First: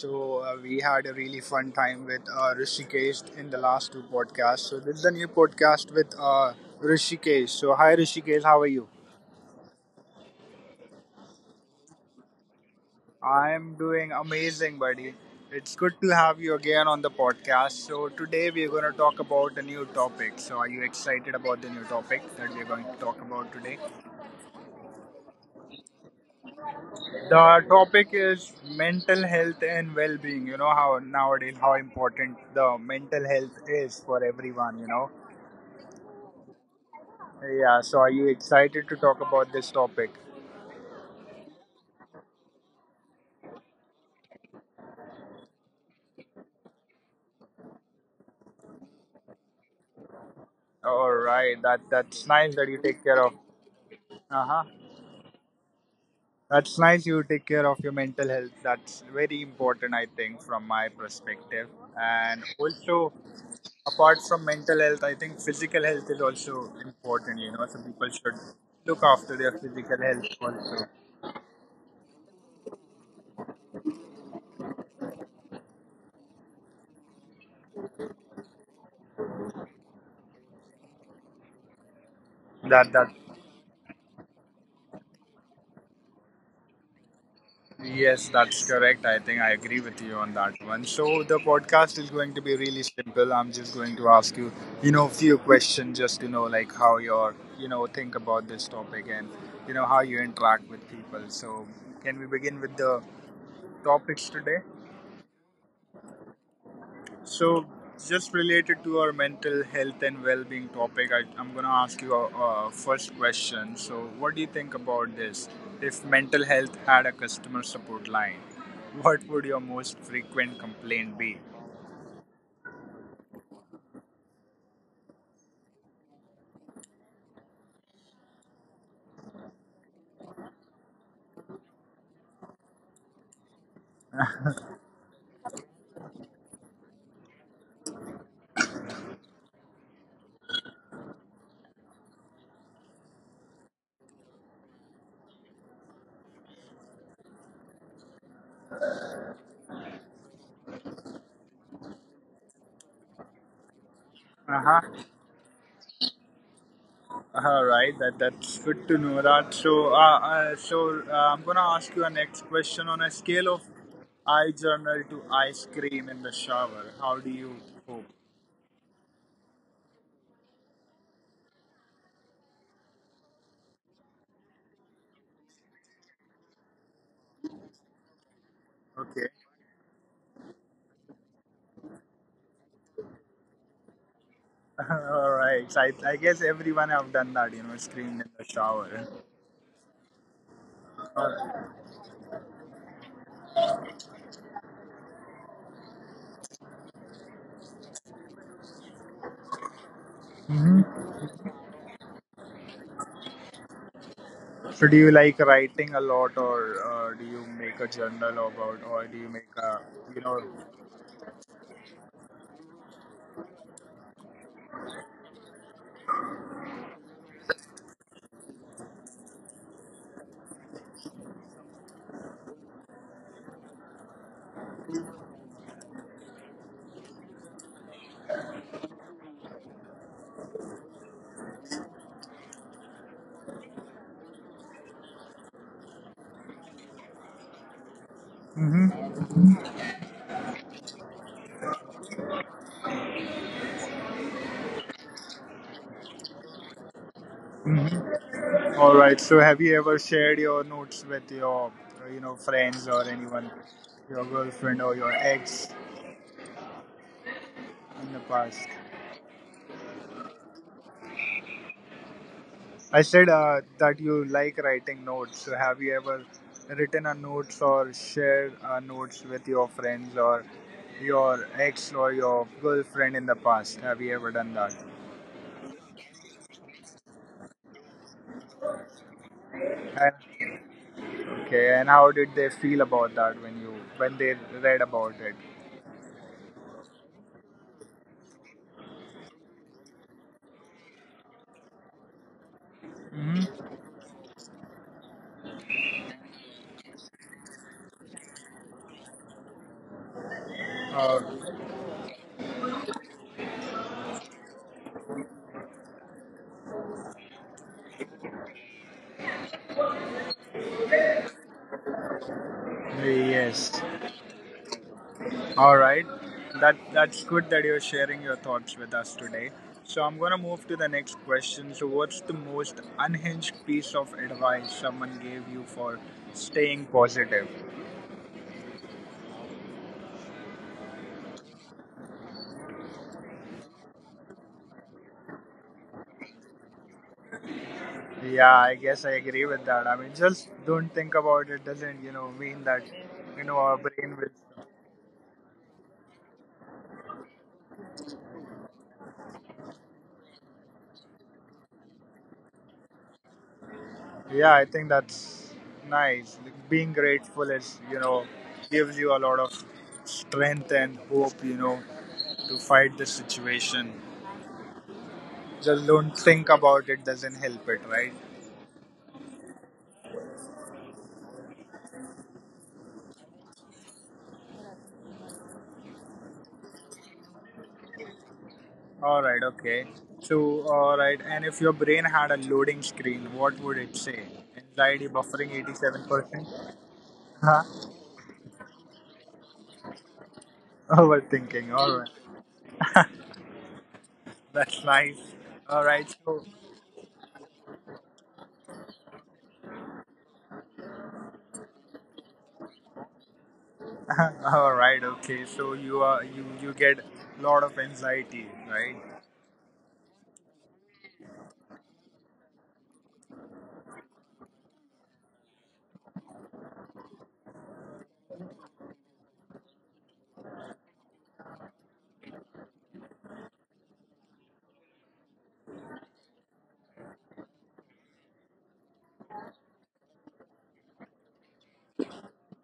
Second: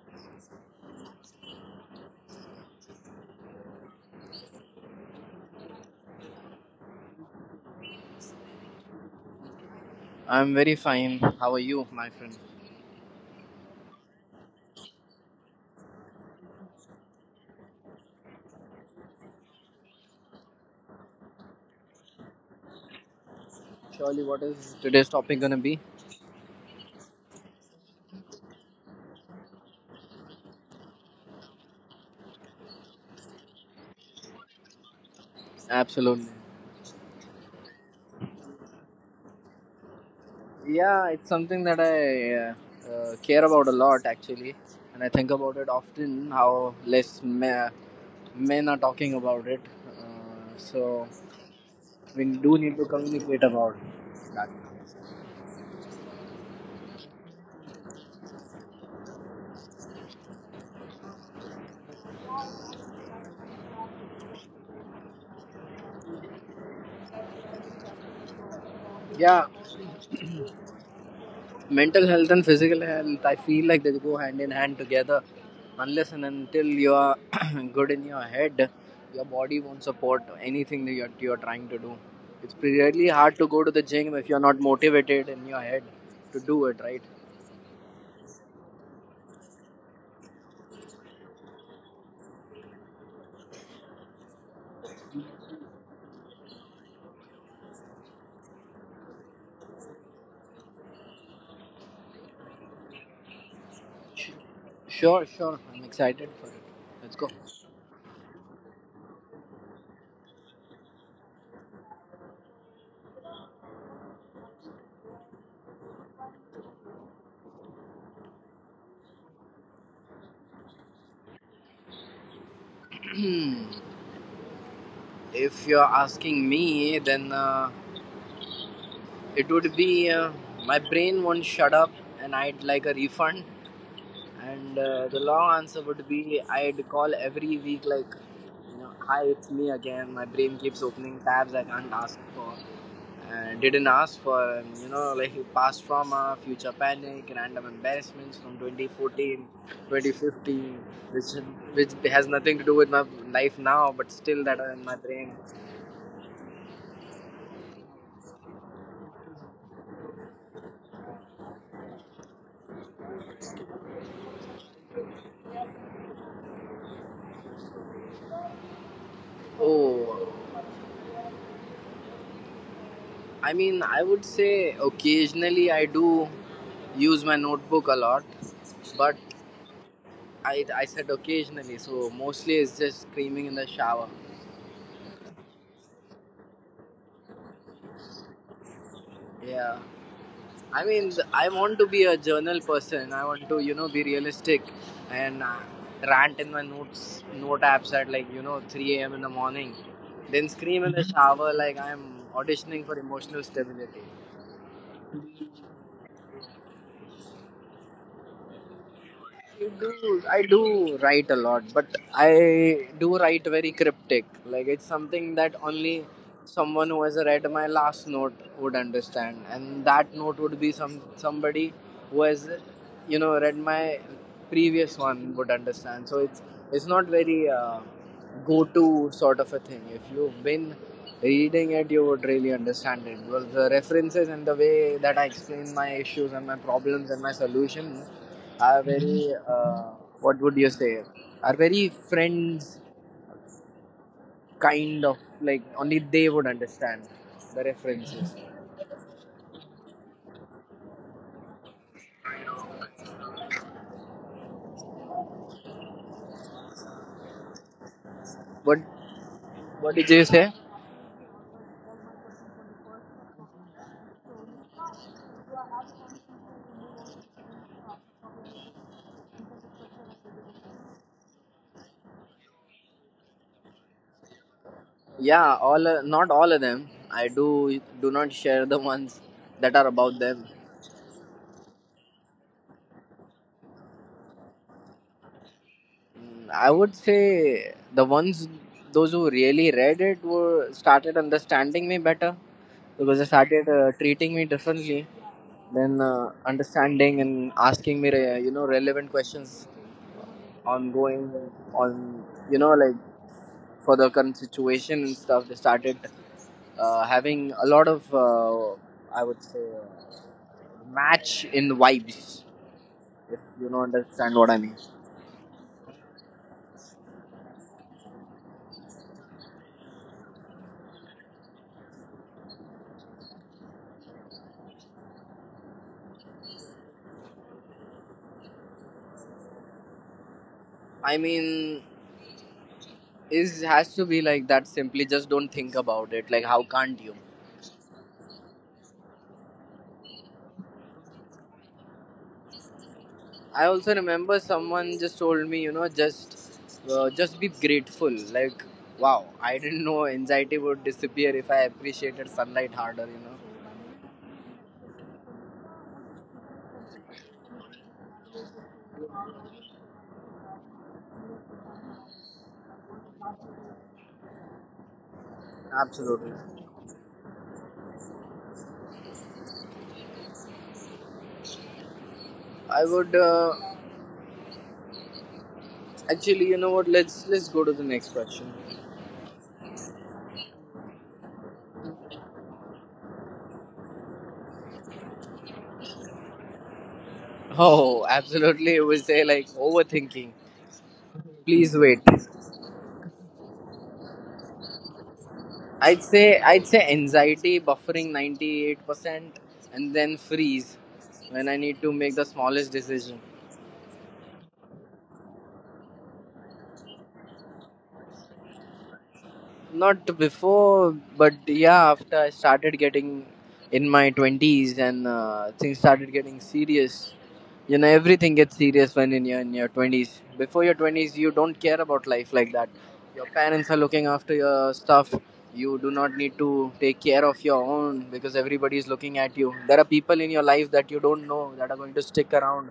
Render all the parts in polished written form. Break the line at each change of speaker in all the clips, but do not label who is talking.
We had a really fun time with Rishikesh in the last two podcasts. So, this is a new podcast with Rishikesh. So, hi, Rishikesh. How are you?
I'm very fine. How are you, my friend?
I'm doing amazing, buddy. It's good to have you again on the podcast. So, today we're going to talk about a new topic. So, are you excited about the new topic that we're going to talk about today?
Surely, what is today's topic gonna be?
The topic is mental health and well-being. You know how nowadays how important the mental health is for everyone.
Absolutely.
Yeah. So are you excited to talk about this topic?
Yeah, it's something that I care about a lot actually, and I think about it often. How men are talking about it, so
All right. That
we
that's
do
nice that
need to
you take care of.
communicate about that.
Uh huh. That's nice you take care of your mental health. That's very important, I think, from my perspective. And also, apart from mental health, I think physical health is also important. You know, so people should look after
Yeah,
their physical health also.
mental health and physical health, I feel like they go hand in hand together, unless and until you are good in your head, your body won't support anything that you're trying to do. It's
That
really
that
hard to go to the gym if you're not motivated in your head to do it, right?
Yes, that's correct. I think I agree with you on that one. So the podcast is going to be really simple. I'm just going to ask you, a few questions just to know like how you think about this topic and you know how you interact with people. So can we begin with the
Sh-
topics today?
sure, I'm excited for it. Let's go.
So, just related to our mental health and well-being topic, I'm going to ask you a first question. So, what do you think about this? If mental health had a customer support line, what would your most frequent complaint be?
If you're asking me, then it would be, my brain won't shut up and I'd like a refund. And the long answer would be, I'd call every week, like, you know, hi, it's me again. My brain keeps opening tabs I can't ask for. And didn't ask for, and, you know, like past trauma, future panic, random embarrassments from 2014, 2015, which, which has nothing to do with my life now, but still that are in my
Uh-huh.
brain.
All right, that's good to know that. So I'm gonna ask you a next question. On a scale of eye journal to ice cream in the shower. How do you cope?
Oh, I mean, I would say occasionally I do use my notebook a lot, but.
Okay.
I said occasionally, so mostly it's just screaming in the shower.
All right. So I guess everyone have done that, you know, screamed in the shower.
Yeah. I mean, I want
Uh,
to be a journal person. I want to, you know, be realistic and rant in my notes, note apps at like, you know, 3 a.m. in the morning. Then scream in the shower like I'm auditioning for emotional stability.
So do you like writing a lot, or do you make a journal about, or do you
I
make a,
do,
you
I
know?
do write a lot, but I do write very cryptic. Like, it's something that only someone who has read my last note would understand, and that note would be somebody who has, you know, read my previous one would understand. So it's not very go-to sort of a thing. If you've been reading it, you would really understand it. Well, the references and the way that I explain my issues and my problems and my solutions are very what would you say, are very friends kind of, like, only they would understand the references.
All right. So have you ever shared your notes with your, you know, friends or anyone, your girlfriend or your ex in the past?
What what did you say?
I said that you like writing notes. So have you ever written a notes or shared notes with your friends or your ex or your girlfriend in the past? Have you ever done that?
Yeah, all not all of them. I do do not share the ones that are about
And,
them.
okay, and how did they feel about that when you when they read about it?
Mm, I would say the ones, those who really read it, were started understanding me better because they started
Mm-hmm.
treating me differently, then understanding and asking me you know, relevant questions ongoing
Uh,
on, you know, like, for the current situation and stuff. They started having a lot of I would say match in vibes, if you know,
yes.
understand what I mean.
All right. That's good that you're sharing your thoughts with us today. So I'm gonna move to the next question. So what's the most unhinged piece of advice someone gave you for staying positive?
I mean, is has to be like that, simply, just don't think about it. Like, how can't you?
Yeah, I guess I agree with that. I mean just don't think about it doesn't, you know, mean that you know
I
our
also
brain
remember
will.
someone just told me, you know, just be grateful. Like, wow, I didn't know anxiety would disappear if I appreciated sunlight harder, you know.
Yeah, I think that's nice. Like, being grateful is, you know, gives you a lot of strength and hope, you know, to fight the situation. Just don't
Absolutely.
think about it doesn't help it, right?
I would actually, you know what, let's go to the next question.
Alright, okay. So, alright, and if your brain had a loading screen, what would it say? Anxiety buffering 87%? Huh?
Oh, absolutely, it would say, like, overthinking,
Overthinking,
please wait.
alright. That's nice.
I'd
Alright,
say
so,
I'd say anxiety buffering 98% and then freeze when I need to make the smallest decision.
alright, okay. So you get lot of anxiety, right?
Not before, but yeah, after I started getting in my 20s and things started getting serious. You know, everything gets serious when in your 20s. Before your 20s, you don't care about life like that. Your parents are looking after your stuff. You do not need to take care of your own because everybody is looking at you. There are people in your life that you don't know that are going to stick around,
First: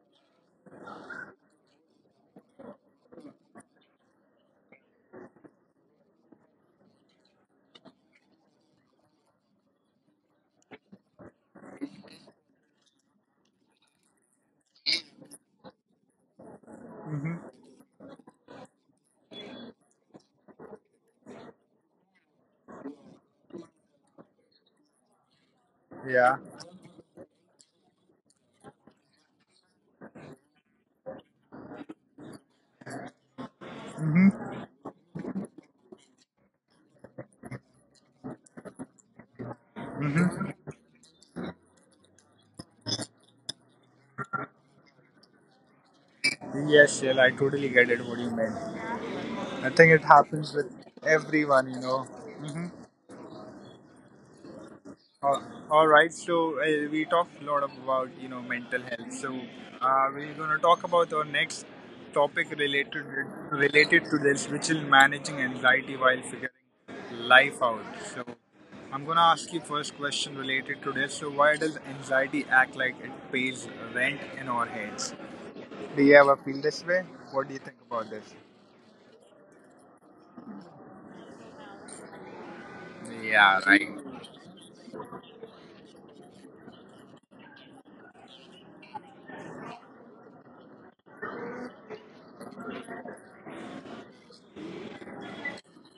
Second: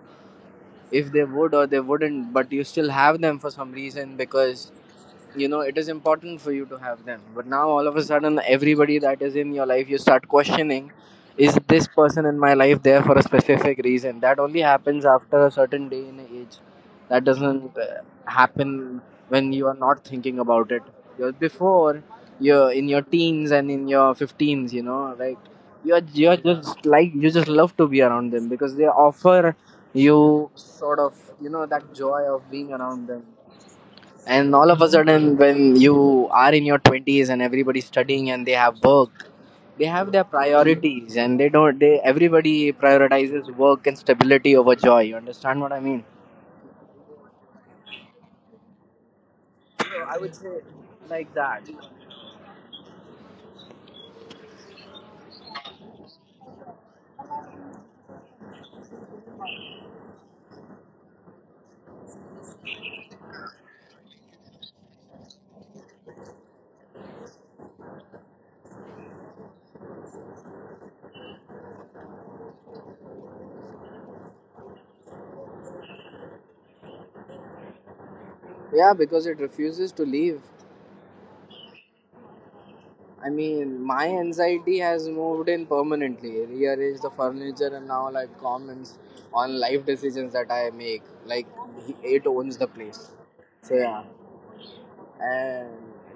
if they would or they wouldn't, but you still have them for some reason because, you know, it is important for you to have them. But now, all of a sudden, everybody that is in your life, you start questioning, is this person in my life there for a specific reason? That only happens after a certain day in age. That
Mm-hmm.
doesn't happen when you are not thinking about it. You're before you're in your teens and in your 15s, you know, like, you're
Yeah.
just like, you just love to be around them because they offer you sort of, you know, that joy of being around them. And all of a sudden, when you are in your 20s and everybody's studying and they have work, they have their
Mm-hmm.
priorities, and they don't they everybody prioritizes work and stability over joy. You understand what I mean?
Yes, Shell, I totally get it what you meant. I
So
think it
I would say
happens with
like that.
everyone, you know. Mm-hmm. Uh, all right, so we talked a lot about you know mental health. So we're going to talk about our next topic related to this, which is managing anxiety while figuring life out. So I'm going to ask you first question related to this. So why does anxiety act like it pays rent in our heads? Do you ever feel this way? What do you think about this?
Yeah, because it refuses to leave. I mean,
Yeah, right.
my anxiety has moved in permanently, rearrange the furniture, and now, like, comments on life decisions that I make. Like, it owns the place. So yeah. And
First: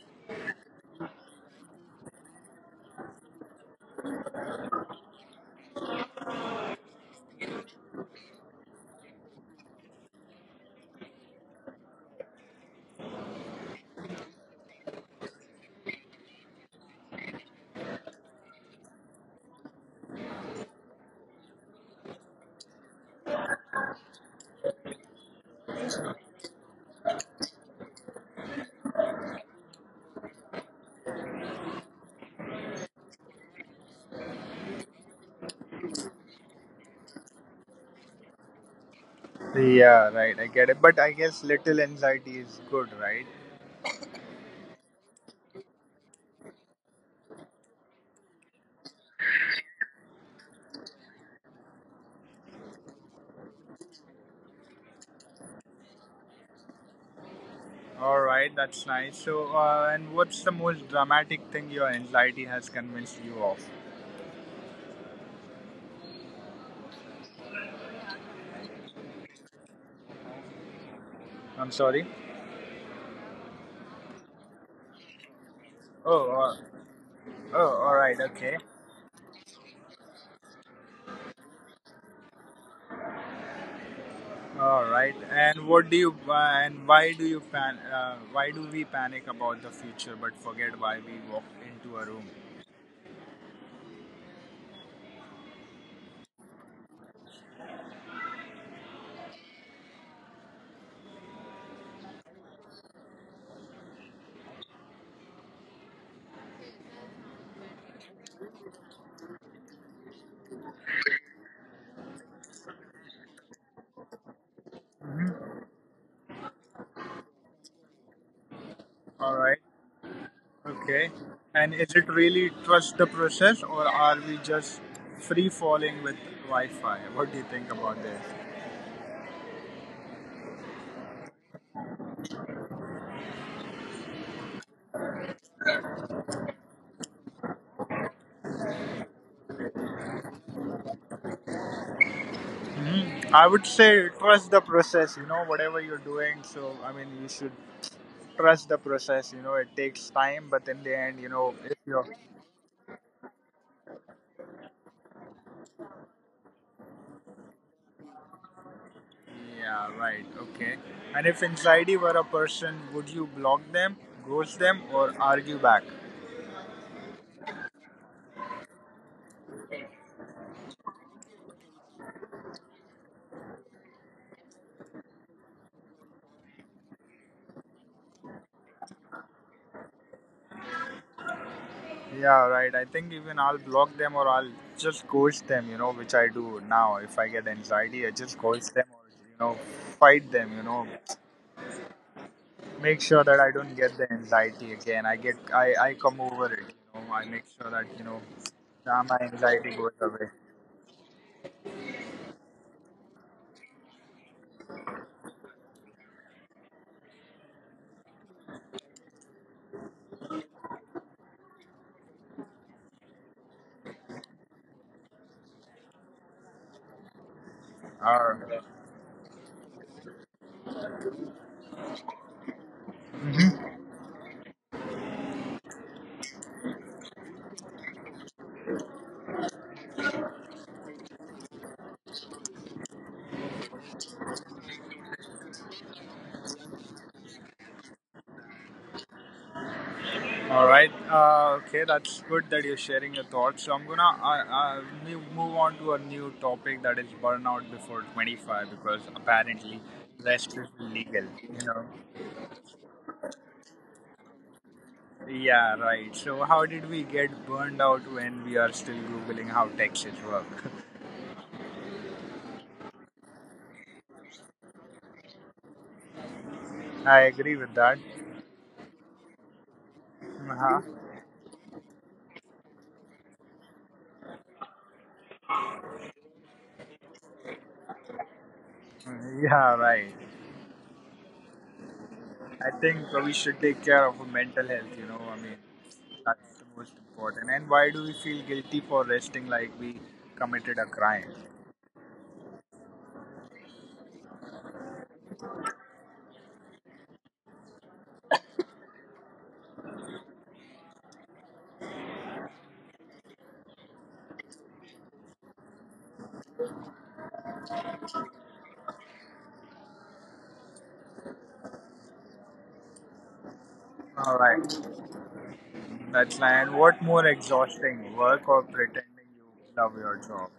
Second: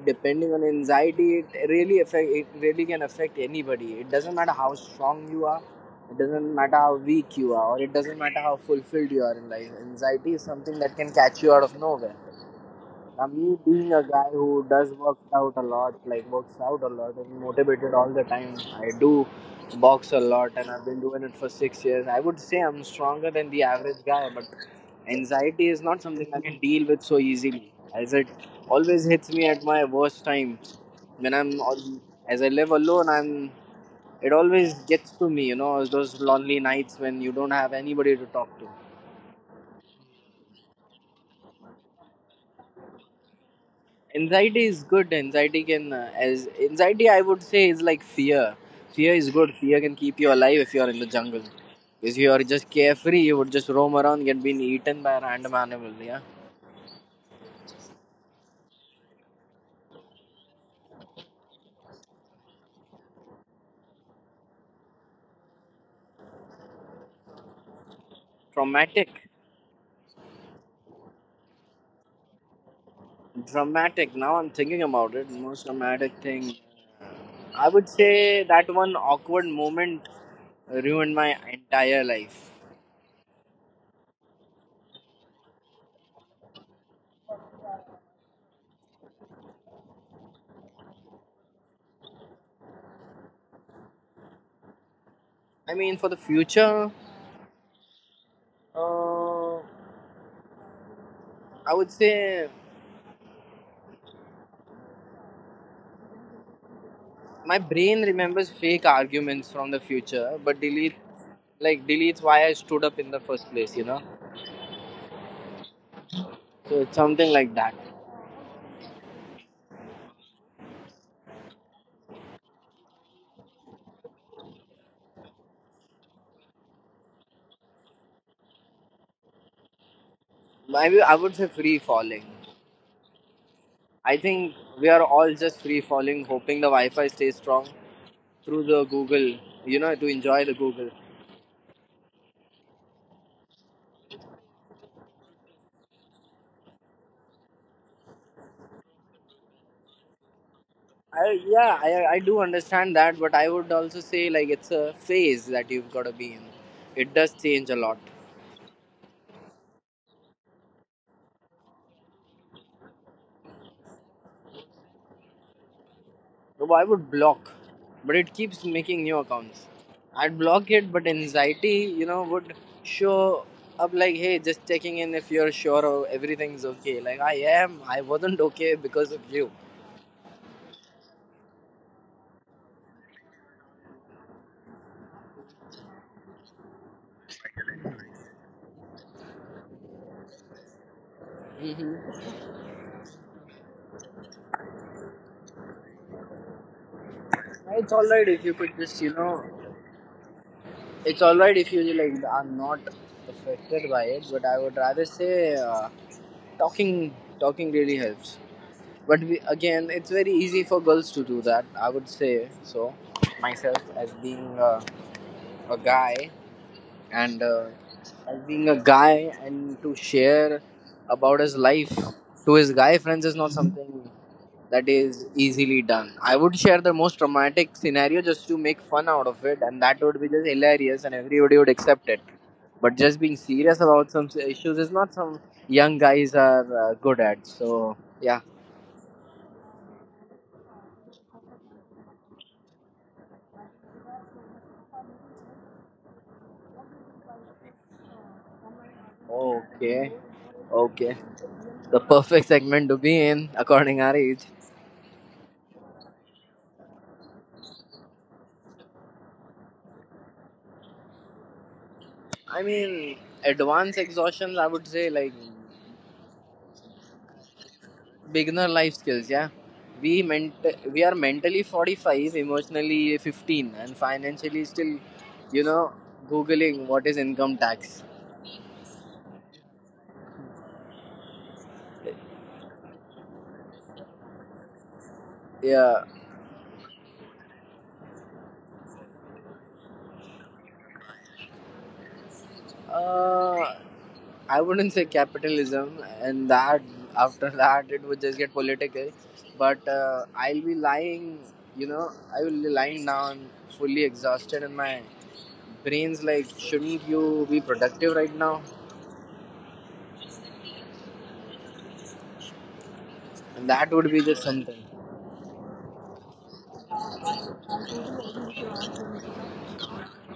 depending on anxiety, it really can affect anybody. It doesn't matter how strong you are, it doesn't matter how weak you are, or it doesn't matter how fulfilled you are in life. Anxiety is something that can catch you out of nowhere. I you being a guy who does work out a lot, like works out a lot and motivated all the time. I do box a lot and I've been doing it for 6 years. I would say I'm stronger than the average guy, but anxiety is not something I can deal with so easily, as it always hits me at my worst times. When I'm al- as I live alone, I'm it always gets to me. You know, those lonely nights when you don't have anybody to talk to.
Yeah, right. I get it. But I guess little anxiety is good, right?
Anxiety is good. Anxiety can as anxiety I would say is like fear. Fear is good. Fear can keep you alive. If you are in the jungle, if you are just carefree, you would just roam around, get been eaten by a random animal. Yeah.
All right, that's nice. So, and what's the most dramatic thing your anxiety has convinced you of?
Traumatic,
I'm sorry.
dramatic, now I'm thinking about it, most traumatic
Oh,
thing.
uh, oh,
I would
all
say
right, okay,
that one awkward moment ruined my entire life.
all right. And what do you and why do you pan? Why do we panic about the future but forget why we walked into a room?
I mean, for the future, uh, I would say, my brain remembers fake arguments from the future, but deletes why I stood up in the first place. You know, so it's something like that.
All right, okay. And is it really trust the process or are we just free falling with Wi-Fi? What do you think about this?
Maybe I would say free falling. I think we are all just free falling, hoping the Wi-Fi stays strong through the Google. You know, to enjoy the Google.
Mhm. I would say trust the process, you know, whatever you're doing. So, I mean, you should trust the process, you know, it takes time, but in the
I,
end, you know,
yeah,
if
I, I
you're.
do understand that, but I would also say, like, it's a phase that you've got to be in. It does change a lot.
Yeah, right, okay. And if inside you were a person, would you block them, ghost them, or argue back?
No, I would block, but it keeps making new accounts. I'd block it, but anxiety, you know, would show up like, hey, just checking in if you're sure or everything's okay. Like, I wasn't okay because of you.
Yeah, right. I think even I'll block them or I'll just ghost them, you know, which I do now. If I get anxiety, I just ghost them or, you know, fight them, you know.
Hmm.
Make sure that I don't get the anxiety again. I come over it. You know, I make sure that you
It's
know
alright if you could
my
just, you know,
anxiety goes away.
it's alright if you, like, are not affected by it, but I would rather say, talking, talking really helps. But we, again, it's very easy for girls to do that, I would say. So myself, as being, a guy and
Uh,
as being a guy, and to share about his life to his guy friends is
mhm.
not something that is easily done. I would share the most traumatic scenario just to make fun out of it, and that would be just hilarious and everybody would accept it. But just being serious about some issues is not some, young guys are good at. So yeah.
All right. Okay, that's good that you're sharing your thoughts. So I'm gonna move on to a new topic that is burnout before 25 because apparently
Okay.
rest is
Okay,
illegal. You know.
the perfect segment to be in, according our age.
Yeah. Right. So how did we get burned out when we are still googling how taxes work?
I mean, advanced exhaustions, I would say, like
I agree with that.
beginner life skills. Yeah, we ment
Uh-huh.
we are mentally 45, emotionally 15, and financially still, you know, googling what is income tax.
Yeah. Right. I think we should take care of our mental health, you know. I mean,
Yeah,
that's the most important. And why do we feel guilty for resting like we committed a crime?
uh, I wouldn't say capitalism, and that after that it would just get political. But I'll be lying. You know, I will be lying down, fully exhausted, and my brain's like, shouldn't you be productive right now? And that would
All
be
right,
just something.
that's fine. And what more exhausting, work or pretending you love your job?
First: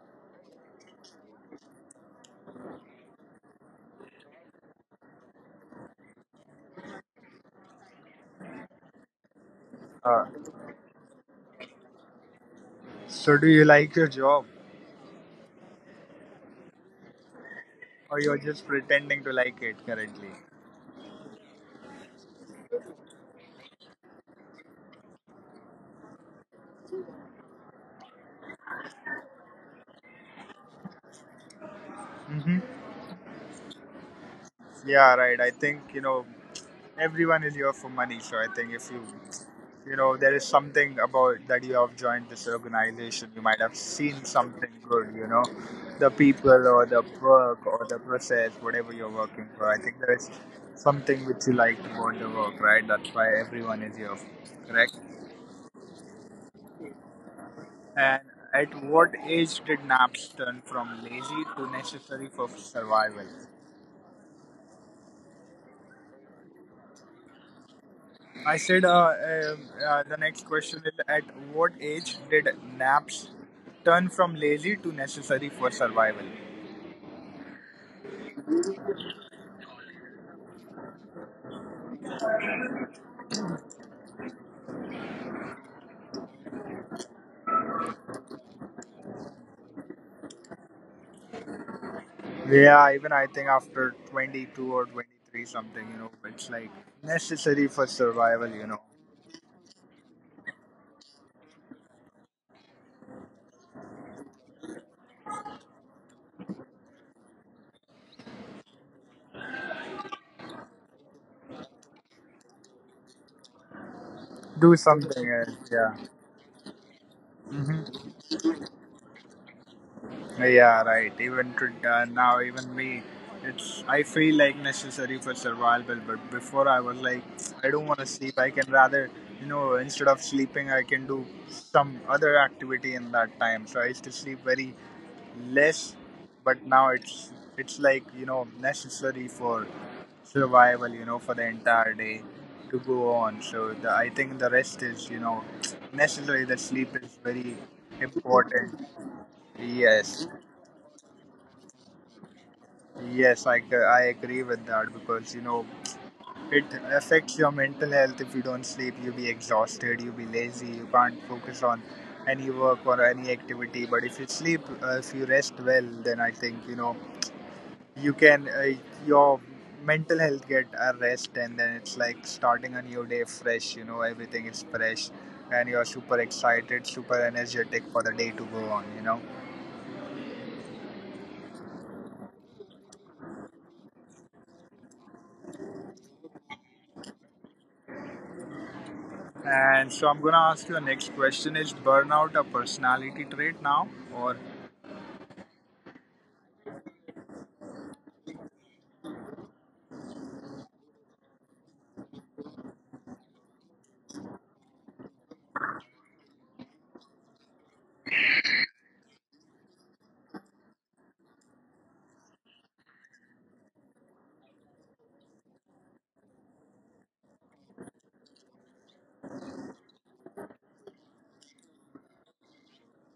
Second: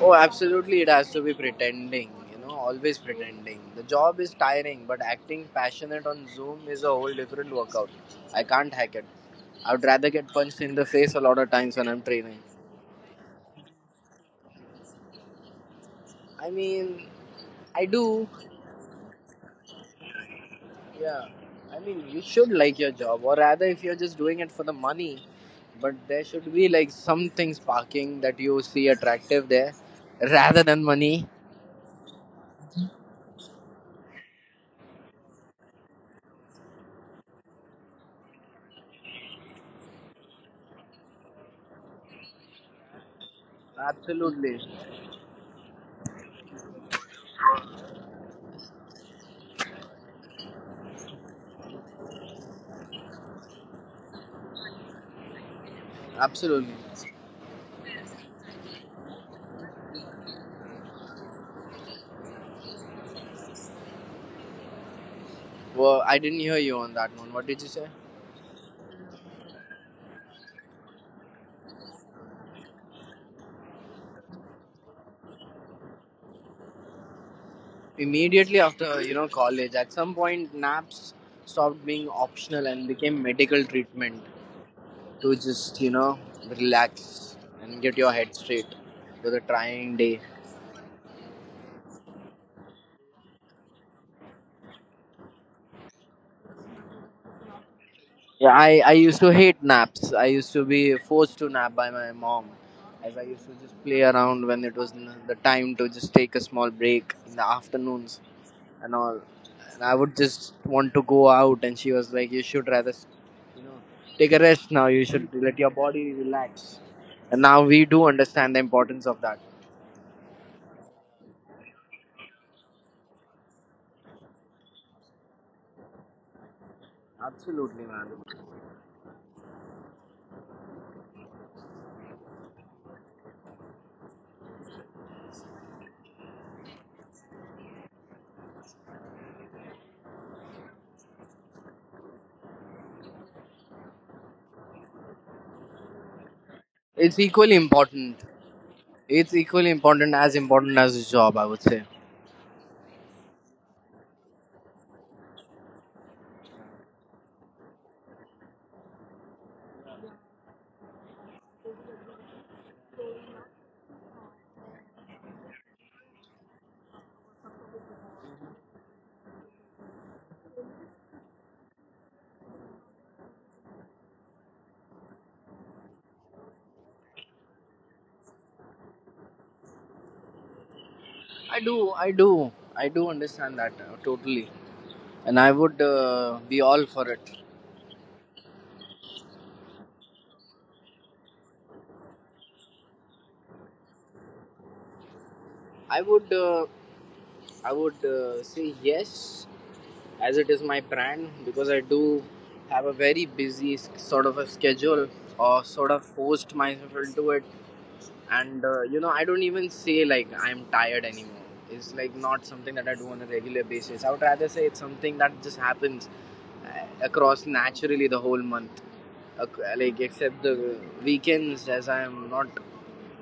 Oh, absolutely, it has to be pretending, you know, always pretending. The job is tiring, but acting passionate on Zoom is a whole different workout. I can't hack it. I would rather
Uh,
get punched in the face a lot of times when I'm training.
so, do you like your job,
I mean, I
or
do,
you're just pretending to like it currently?
yeah. I mean, you should like your job, or rather, if you're just doing it for the money, but there should be like something sparking that you see attractive there rather than money.
Hmm. Yeah, right. I think you know everyone is here for money, so I think if you you know there is something about that you have joined this organization you might have seen
Absolutely,
something good, you know, the people or the work or the process whatever you're working for. I think there is something which you like about the work, right? That's why everyone is here, correct?
absolutely.
And at what age did naps turn from lazy to necessary for survival?
Well, I didn't hear you on that one. What did you say?
I said the next question is at what age did naps turn from lazy to necessary for survival.
Immediately after, you know, college, at some point, naps stopped being optional and became medical treatment to just, you know, relax and get your head straight to the trying day.
Yeah, even I think after 22 or 23 something, you know, it's like necessary for
Yeah,
survival,
I,
you
I
know.
used to hate naps. I used to be forced to nap by my mom as I used to just play around when it was the time to just take a small break in the afternoons. And all. And I would just want to go out, and she was like, "You should rather, you know, take a rest now.
Do
You should
something
let your
else,
body
yeah.
relax." And now we do
Hmm.
understand the importance of that.
Yeah, right. Even to, now, even me, it's I feel like necessary for survival, but before I was like,
Absolutely,
I don't
man.
want to sleep. I can rather, you know, instead of sleeping, I can do some other activity in that time. So I used to sleep very less, but now it's like you know necessary for survival, you know, for the entire day to go on. So the, I think the rest is, you know, necessary. The sleep
It's
is
equally
very
important.
important.
It's equally
Yes,
important as a job, I would say.
yes, I, c- I agree with that because, you know, it affects your mental health if you don't sleep. You'll be exhausted, you'll be lazy, you can't focus on any work or any activity. But if you sleep, if you rest well, then I think, you know, you can your mental health get a rest and then it's like starting a new day fresh, you know, everything is fresh and you're super excited super energetic for the day to go on, you know.
I do, I do, I do understand that totally, and I would be all for it.
And so I'm gonna ask you a next question. Is burnout a personality trait now or
I would, uh, I would say yes as it is my brand because I do have a very busy sort of a schedule or sort of forced myself into it, and you know, I don't even say like I'm tired anymore. It's like not something that I do on a regular basis. I would rather say it's something that just happens across naturally the whole month, like except the weekends, as I'm not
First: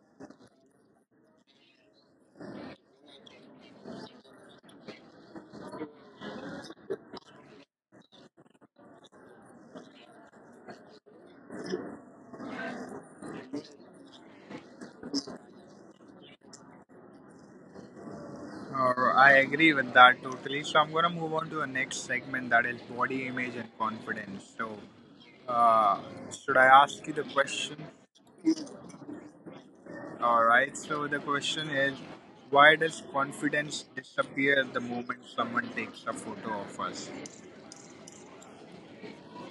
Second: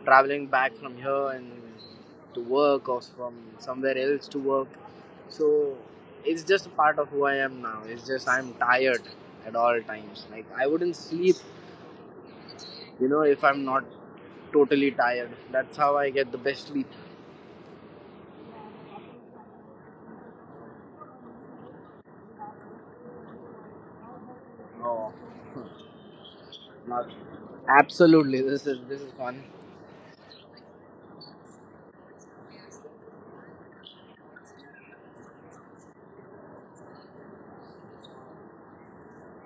traveling back from here and to work, or from somewhere else to work. So it's just a part of who I am now. It's just I'm tired at all times. Like I wouldn't sleep, you know, if I'm not totally tired. That's how I get the best sleep.
or I agree with that totally. So I'm gonna move on to the next segment that is body image and confidence. So
No,
uh, should I ask
not
you the question?
absolutely. This is fun.
All right. So the question is, why does confidence disappear the moment someone takes a photo of us?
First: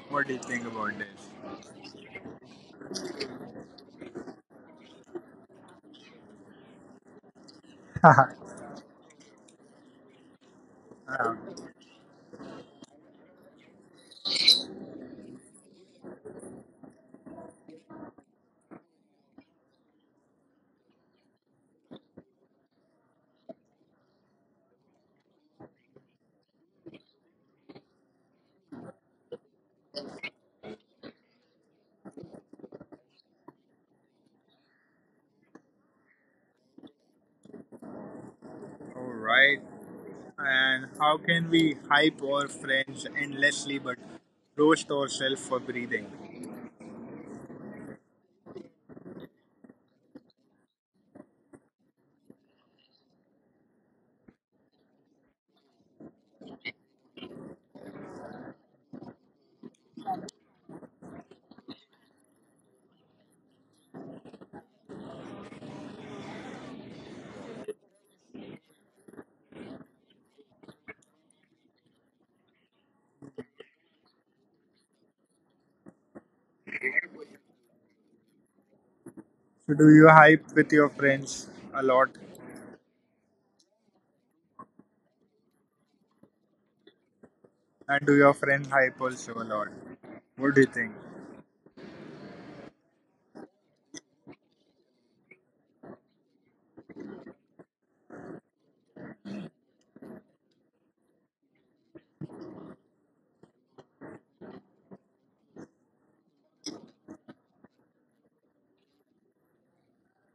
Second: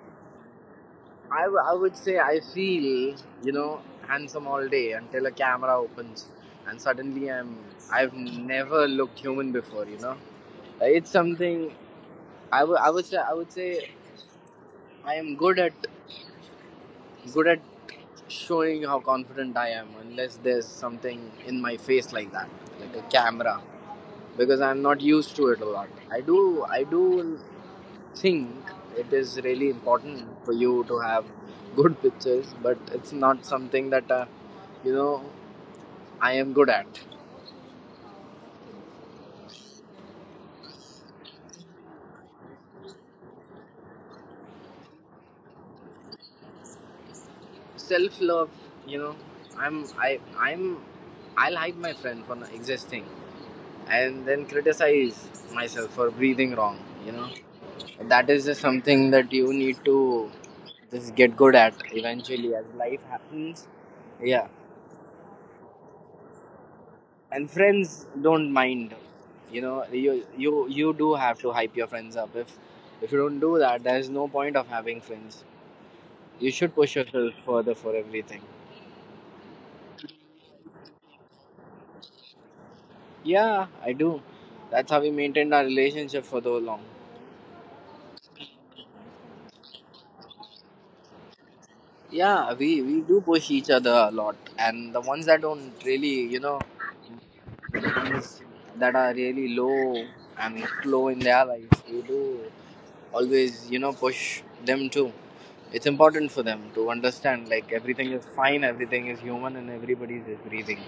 What do you think about this?
I would say I feel, you know, handsome all day until a camera opens and suddenly I've never looked human before. You know, it's something I would say I am good at showing how confident I am unless there's something in my face like that, like a camera, because I'm not used to it a lot. I do think it is really important for you to have good pictures, but it's not something that, you know, I am good at.
All right. And how can we hype our friends endlessly but roast ourselves for breathing?
Self love, you know. I'm I I'm I'll hype my friend for existing and then criticize myself for breathing wrong, you know. That is just something that you need to just get good at eventually as life happens, yeah. And friends don't mind, you know. You do have to hype your friends up. If you don't do that, there's no point of having friends. You should push yourself further for everything.
So do you hype with your friends a lot?
Yeah, I do. That's how we maintained our relationship for so long.
And do your friends hype also a lot? What do you think?
Yeah, we do push each other a lot, and the ones that don't really, you know, that are really low and slow in their lives, you do always, you know, push them too. It's important for them to understand like everything is fine, everything is human, and everybody's is breathing.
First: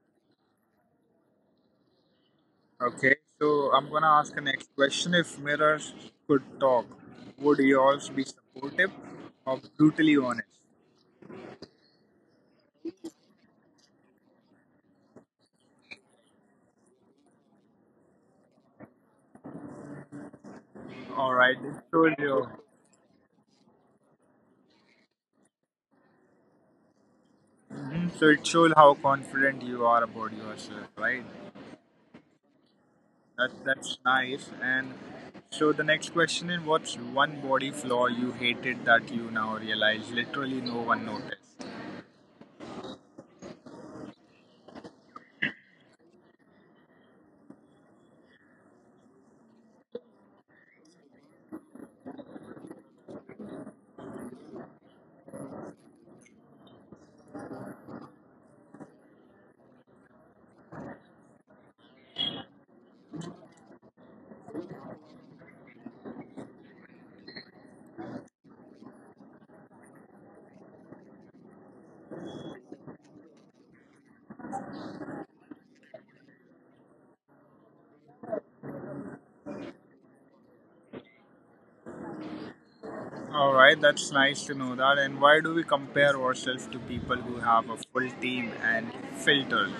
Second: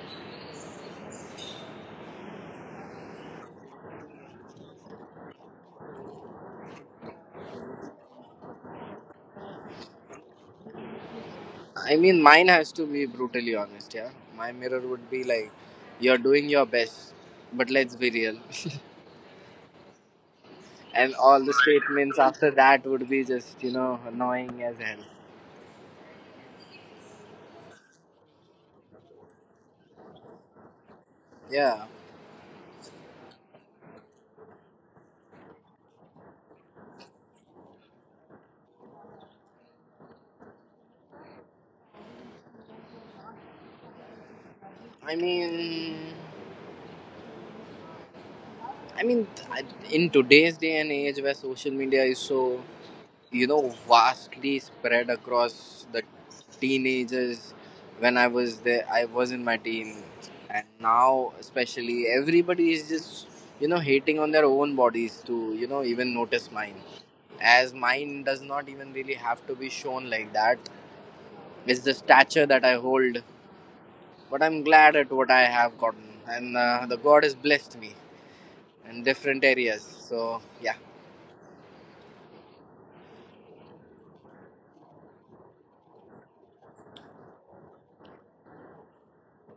Okay, so I'm gonna ask the next question. If mirrors could talk, would yours be supportive or brutally honest?
I mean, mine has to be brutally honest, yeah. My mirror would be like, you're doing your best, but let's be real.
All
And
right,
all
it
the
shows
statements
you.
after that would be just, you know, annoying as hell.
Hmm. So it shows how confident you are about yourself, right?
Yeah.
That that's nice. And so the next question is, what's one body flaw you hated that you now realize literally no one noticed?
I mean, I mean, I- in today's day and age, where social media is so, you know, vastly spread across the teenagers, when I was there I was in my teens, and now especially everybody is just, you know, hating on their own bodies to, you know, even notice mine, as mine does not even really have to be shown like that. It's the stature that I hold, but I'm glad at what I have gotten, and the god has blessed me in different areas, so yeah.
All right, that's nice to know that. And why do we compare ourselves to people who have a full team and filters?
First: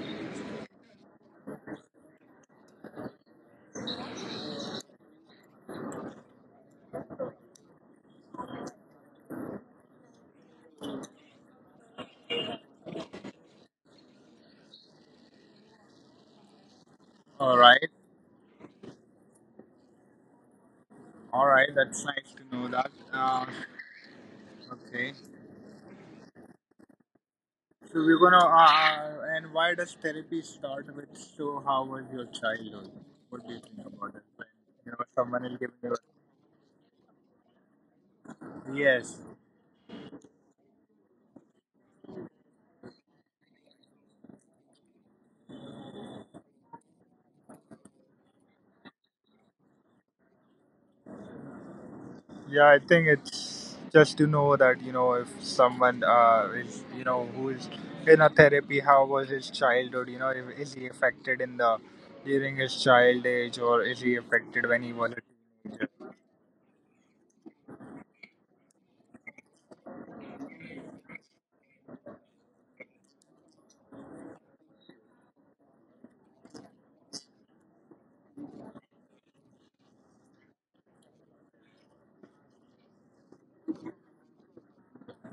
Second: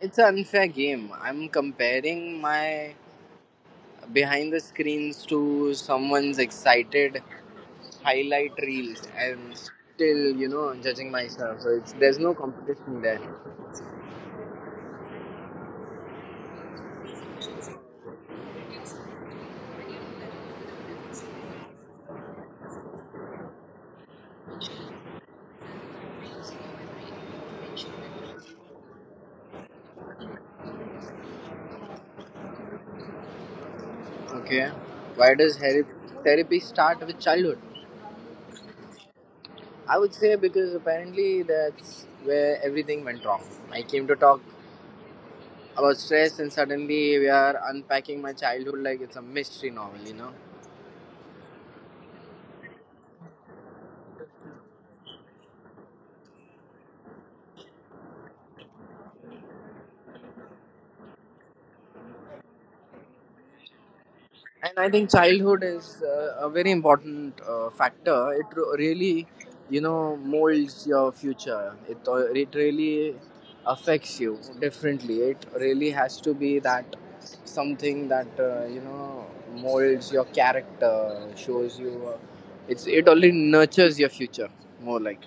It's an unfair game. I'm comparing my behind the screens to someone's excited highlight reels, and still, you know, judging myself. So it's there's no competition there.
All right, all right, that's nice to know that. Okay. So we're gonna. And why does therapy start with? So how was your childhood? What do you think about it? When,
Okay.
you know,
why
someone
does
will give
heri-
you.
therapy start with childhood?
Yes.
I would say because apparently that's where everything went wrong. I came to talk about stress, and suddenly we are unpacking my childhood like it's a mystery novel, you know.
Yeah, I think it's just to know that you know if someone is you know who is in a therapy, how was his childhood? You know, is he affected in the during his child age or is he affected
And
when
I
he was
think
a
childhood
teenager?
is, a very important factor. It really, you know, molds your future. It really affects you differently. It really has to be that, something that, you know, molds your character, shows you, it's it only nurtures your future more like.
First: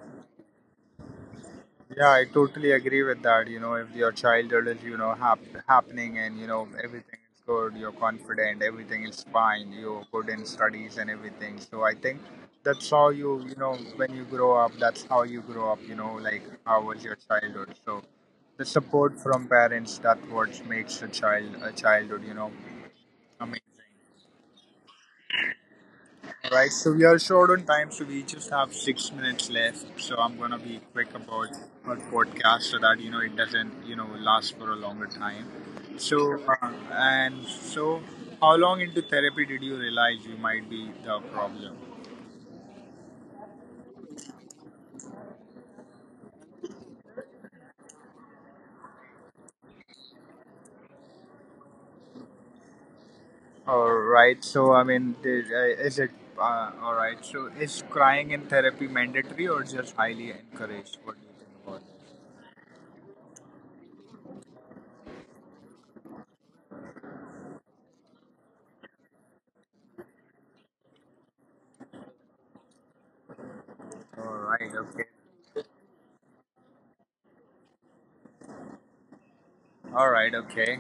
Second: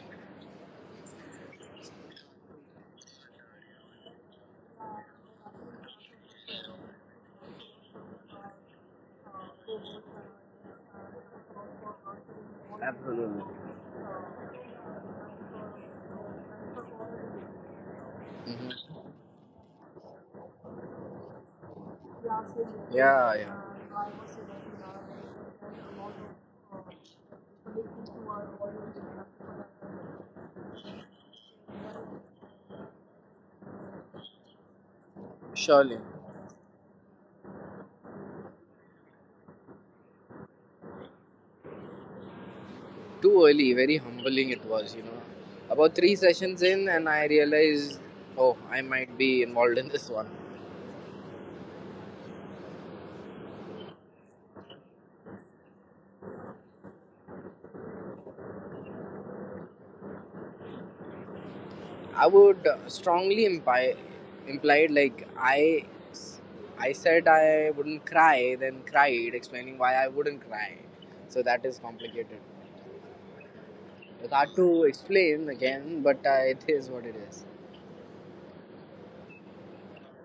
Yeah, I totally agree with that. You know, if your childhood is, you know, happening and, you know, everything is good, you're confident, everything is fine, you're good in studies and everything. So I think that's how you,
Absolutely.
you know, when you grow up, that's how you grow up, you know, like how was your childhood. So the
Hmm.
support from parents, that what makes a child, a childhood, you know,
Yeah,
amazing.
yeah.
Right, so we are short on time, so we just have 6 minutes left. So I'm gonna be quick about our podcast so that you know it doesn't you know last for a longer time. So
Surely.
and so, how long into therapy did you realize you might be the problem?
Too early, very humbling it was, you know. About three sessions in, and I realized, oh, I might be involved in this one.
All right, so I mean, is it all right? So is crying in therapy mandatory or just highly encouraged? What do you think
I would strongly imply, implied like, I said I wouldn't cry, then cried, explaining why I wouldn't cry. So that is complicated.
about that? All
It's
right,
hard
okay.
to explain again, but it is what it is.
All right, okay.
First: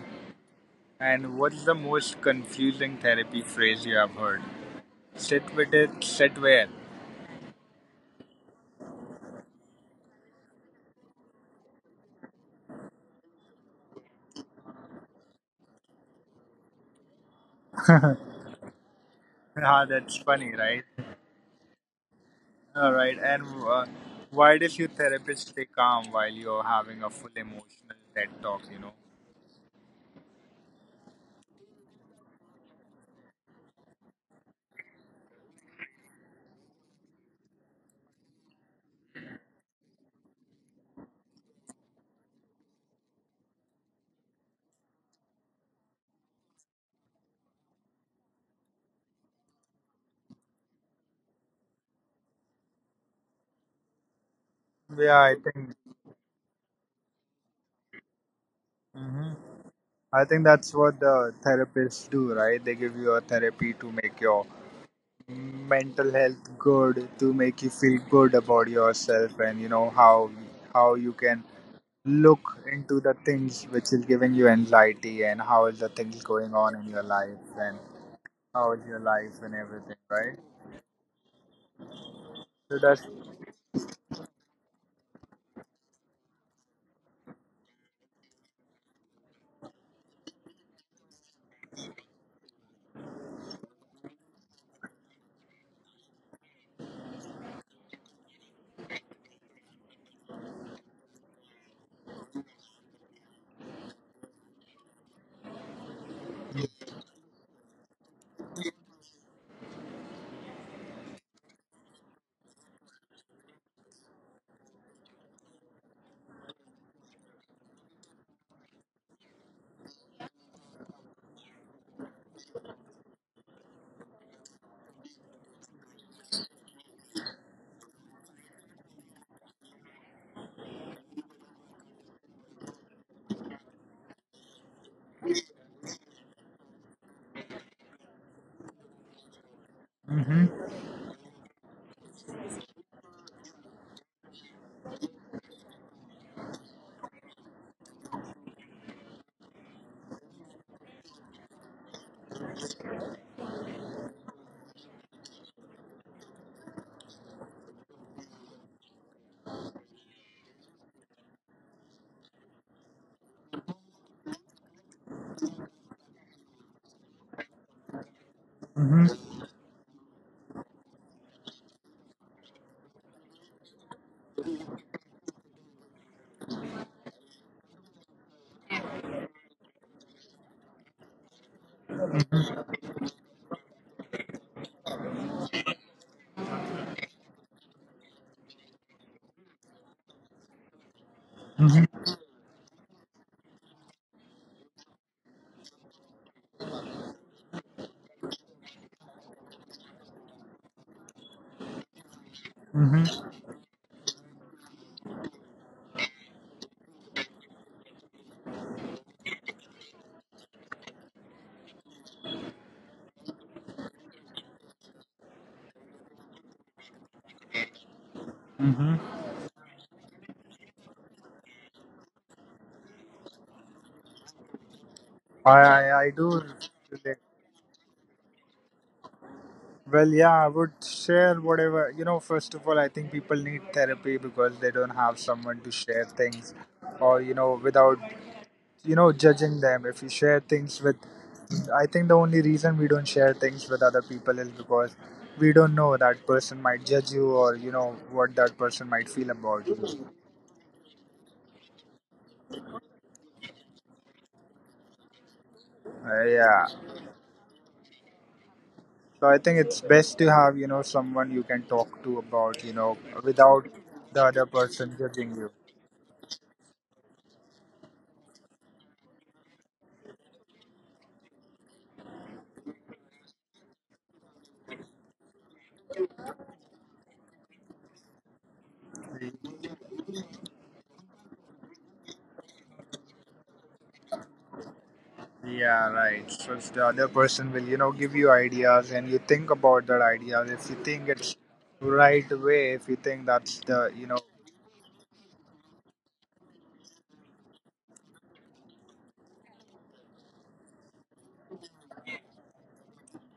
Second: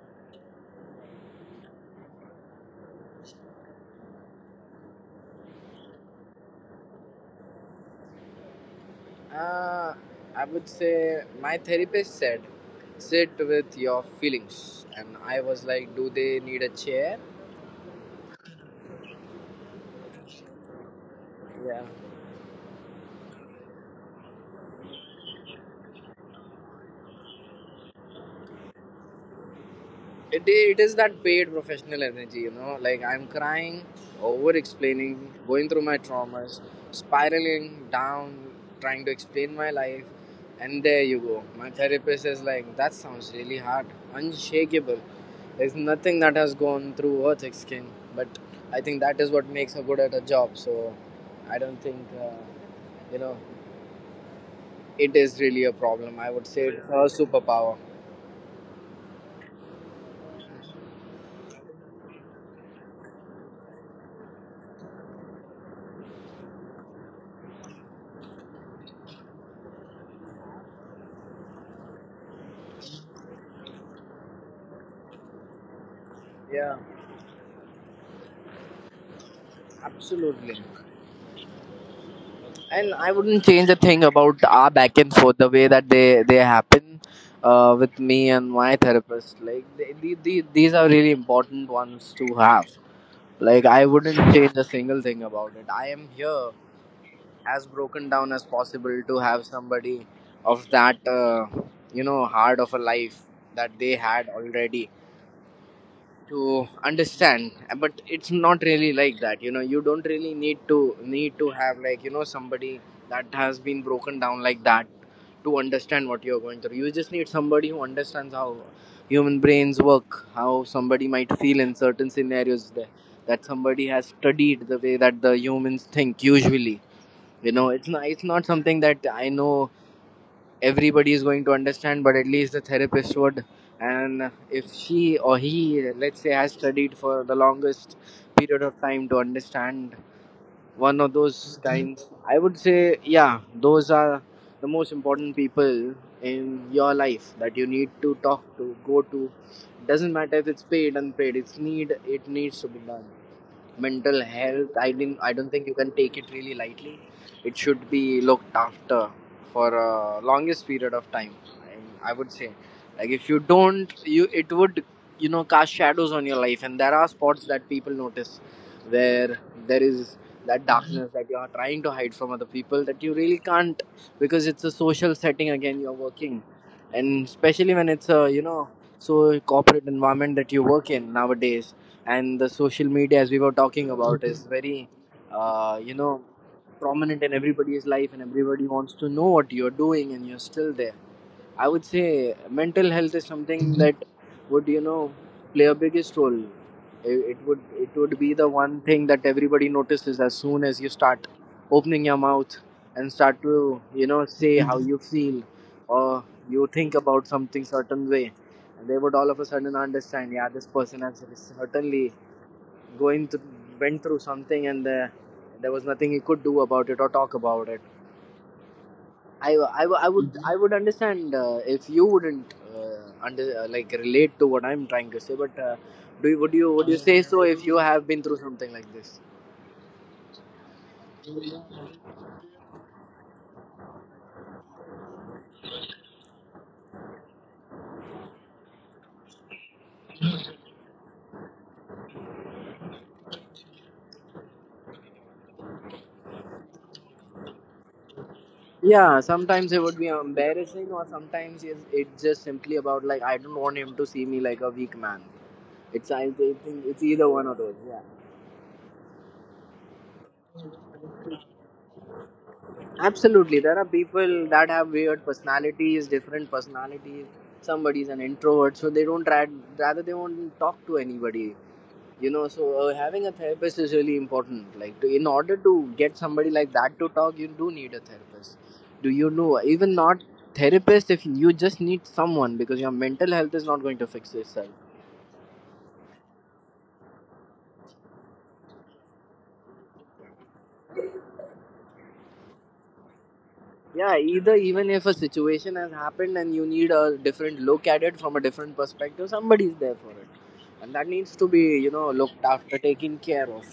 And what's the most confusing therapy phrase you have heard? Sit with it, sit where?
Uh, I would say my therapist said, sit with your feelings, and I was like, do they need a chair?
Ah, that's funny, right?
Yeah.
All right. And why does your therapist stay calm while you're having a full emotional TED talk, you know?
It is that paid professional energy, you know. Like, I'm crying, over explaining, going through my traumas, spiraling down, trying to explain my life. And there you go. My therapist is like, that sounds really hard, unshakable. There's nothing that has gone through her thick skin. But I think that is what makes her good at her job. So I don't think, you know, it
Yeah,
is
I
really a
think.
problem. I would say it's her superpower.
Hmm. I think that's what the therapists do, right? They give you a therapy to make your mental health good, to make you feel good about yourself, and you know how you can look into the things which is giving you anxiety and how is the things
Yeah,
going on in your life and how is your life and everything,
absolutely.
right?
And I
So that's
wouldn't change a thing about our back and forth, the way that they happen, with me and my therapist. Like the these are really important ones to have. Like I wouldn't change a single thing about it. I am here as broken down as possible to have somebody of that, you know, heart of a life that they had already, to understand. But it's not really like that, you know. You don't really need to have like, you know, somebody that has been broken down like that to understand what you're going through. You just need somebody who understands how human brains work, how somebody might feel in certain scenarios, that somebody has studied the way that the humans think usually. You know, it's not something that I know everybody is going to understand, but at least the therapist would. And if she or he, let's say, has studied for the longest period of time to understand
mm-hmm,
one of those times, I would say, yeah, those are the most important people in your life that you need to talk to, go to. Doesn't matter if it's paid unpaid, it needs to be done. Mental health, I don't think you can take it really lightly. It should be looked after for a longest period of time. And I would say, like, if you don't, you it would, you know, cast shadows on your life, and there are spots that people notice, where there
mm-hmm,
is that darkness that you are trying to hide from other people that you really can't, because it's a social setting. Again, you're working, and especially when it's a, you know, so corporate environment that you work in nowadays, and the social media, as we were talking about, is very, you know, prominent in everybody's life, and everybody wants to know what you're doing, and you're still there. I would say
mm-hmm,
mental health is something that would, you know, play a biggest role. it, it would it would be the one thing that everybody notices as soon as you start opening your mouth and start to, you
mm-hmm,
know, say how you feel, or you think about something certain way, and they would all of a sudden understand, yeah, this person has certainly going to went through something, and there was nothing he could do about it or talk about it.
mm-hmm.
I would understand, if you wouldn't under like relate to what I'm trying to say, but do you,
I,
would you
I I
say
do
so, if you have
relate.
been through something like this?
Well, yeah, I would share whatever. You know, first of all, I think people need therapy because they don't have someone to share things, or you know, without you know judging them if you share things with. I think the only reason we don't share things with other people is because we don't know that person might judge you or you know what
Yeah,
that person
sometimes it
might
would
feel
be
about you.
embarrassing, or sometimes it's just simply about, like, I don't want him to see me like a weak man. It's I think it's
Yeah,
either one of those. Yeah.
so I think it's best to have you know someone you can talk to about you know
Absolutely. There are
without
people that
the
have
other
weird
person judging you.
personalities, different personalities. Somebody's an introvert, so they don't try, rather they won't talk to anybody. You know, so having a therapist is really important. Like, in order to get somebody like that to talk, you do need a therapist. Do you know? Even not therapist, if you just need someone, because your mental health is not going to fix itself.
Yeah, right, so if the other person will you know give you ideas and you think about that idea if you think it's right way if you think that's
Yeah,
the you know.
either even if a situation has happened and you need a different look at it from a different perspective, somebody's there for it. And that needs to be, you know, looked after, taken care of.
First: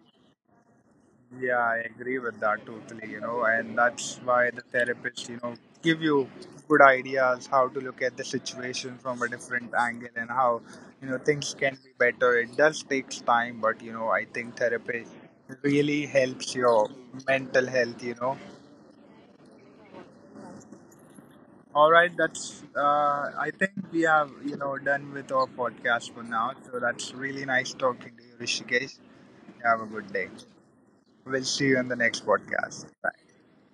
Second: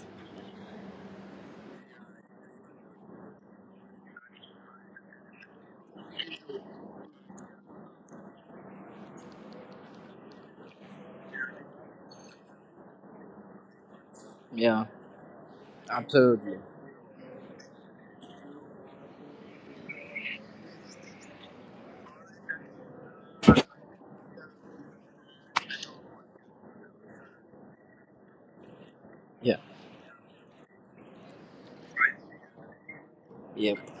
Yeah, I agree with that totally, you know, and that's why the therapists, you know, give you good ideas how to look at the situation from a different angle and how, you know, things can be better. It does takes time, but you know, I think
Yeah,
therapy really helps
absolutely.
your mental health, you know. All right, that's I think we have, you know, done with our podcast for now. So that's really nice talking to you, Rishikesh.
Yeah.
Have a good day. We'll see you in the next podcast. Bye.
Yeah.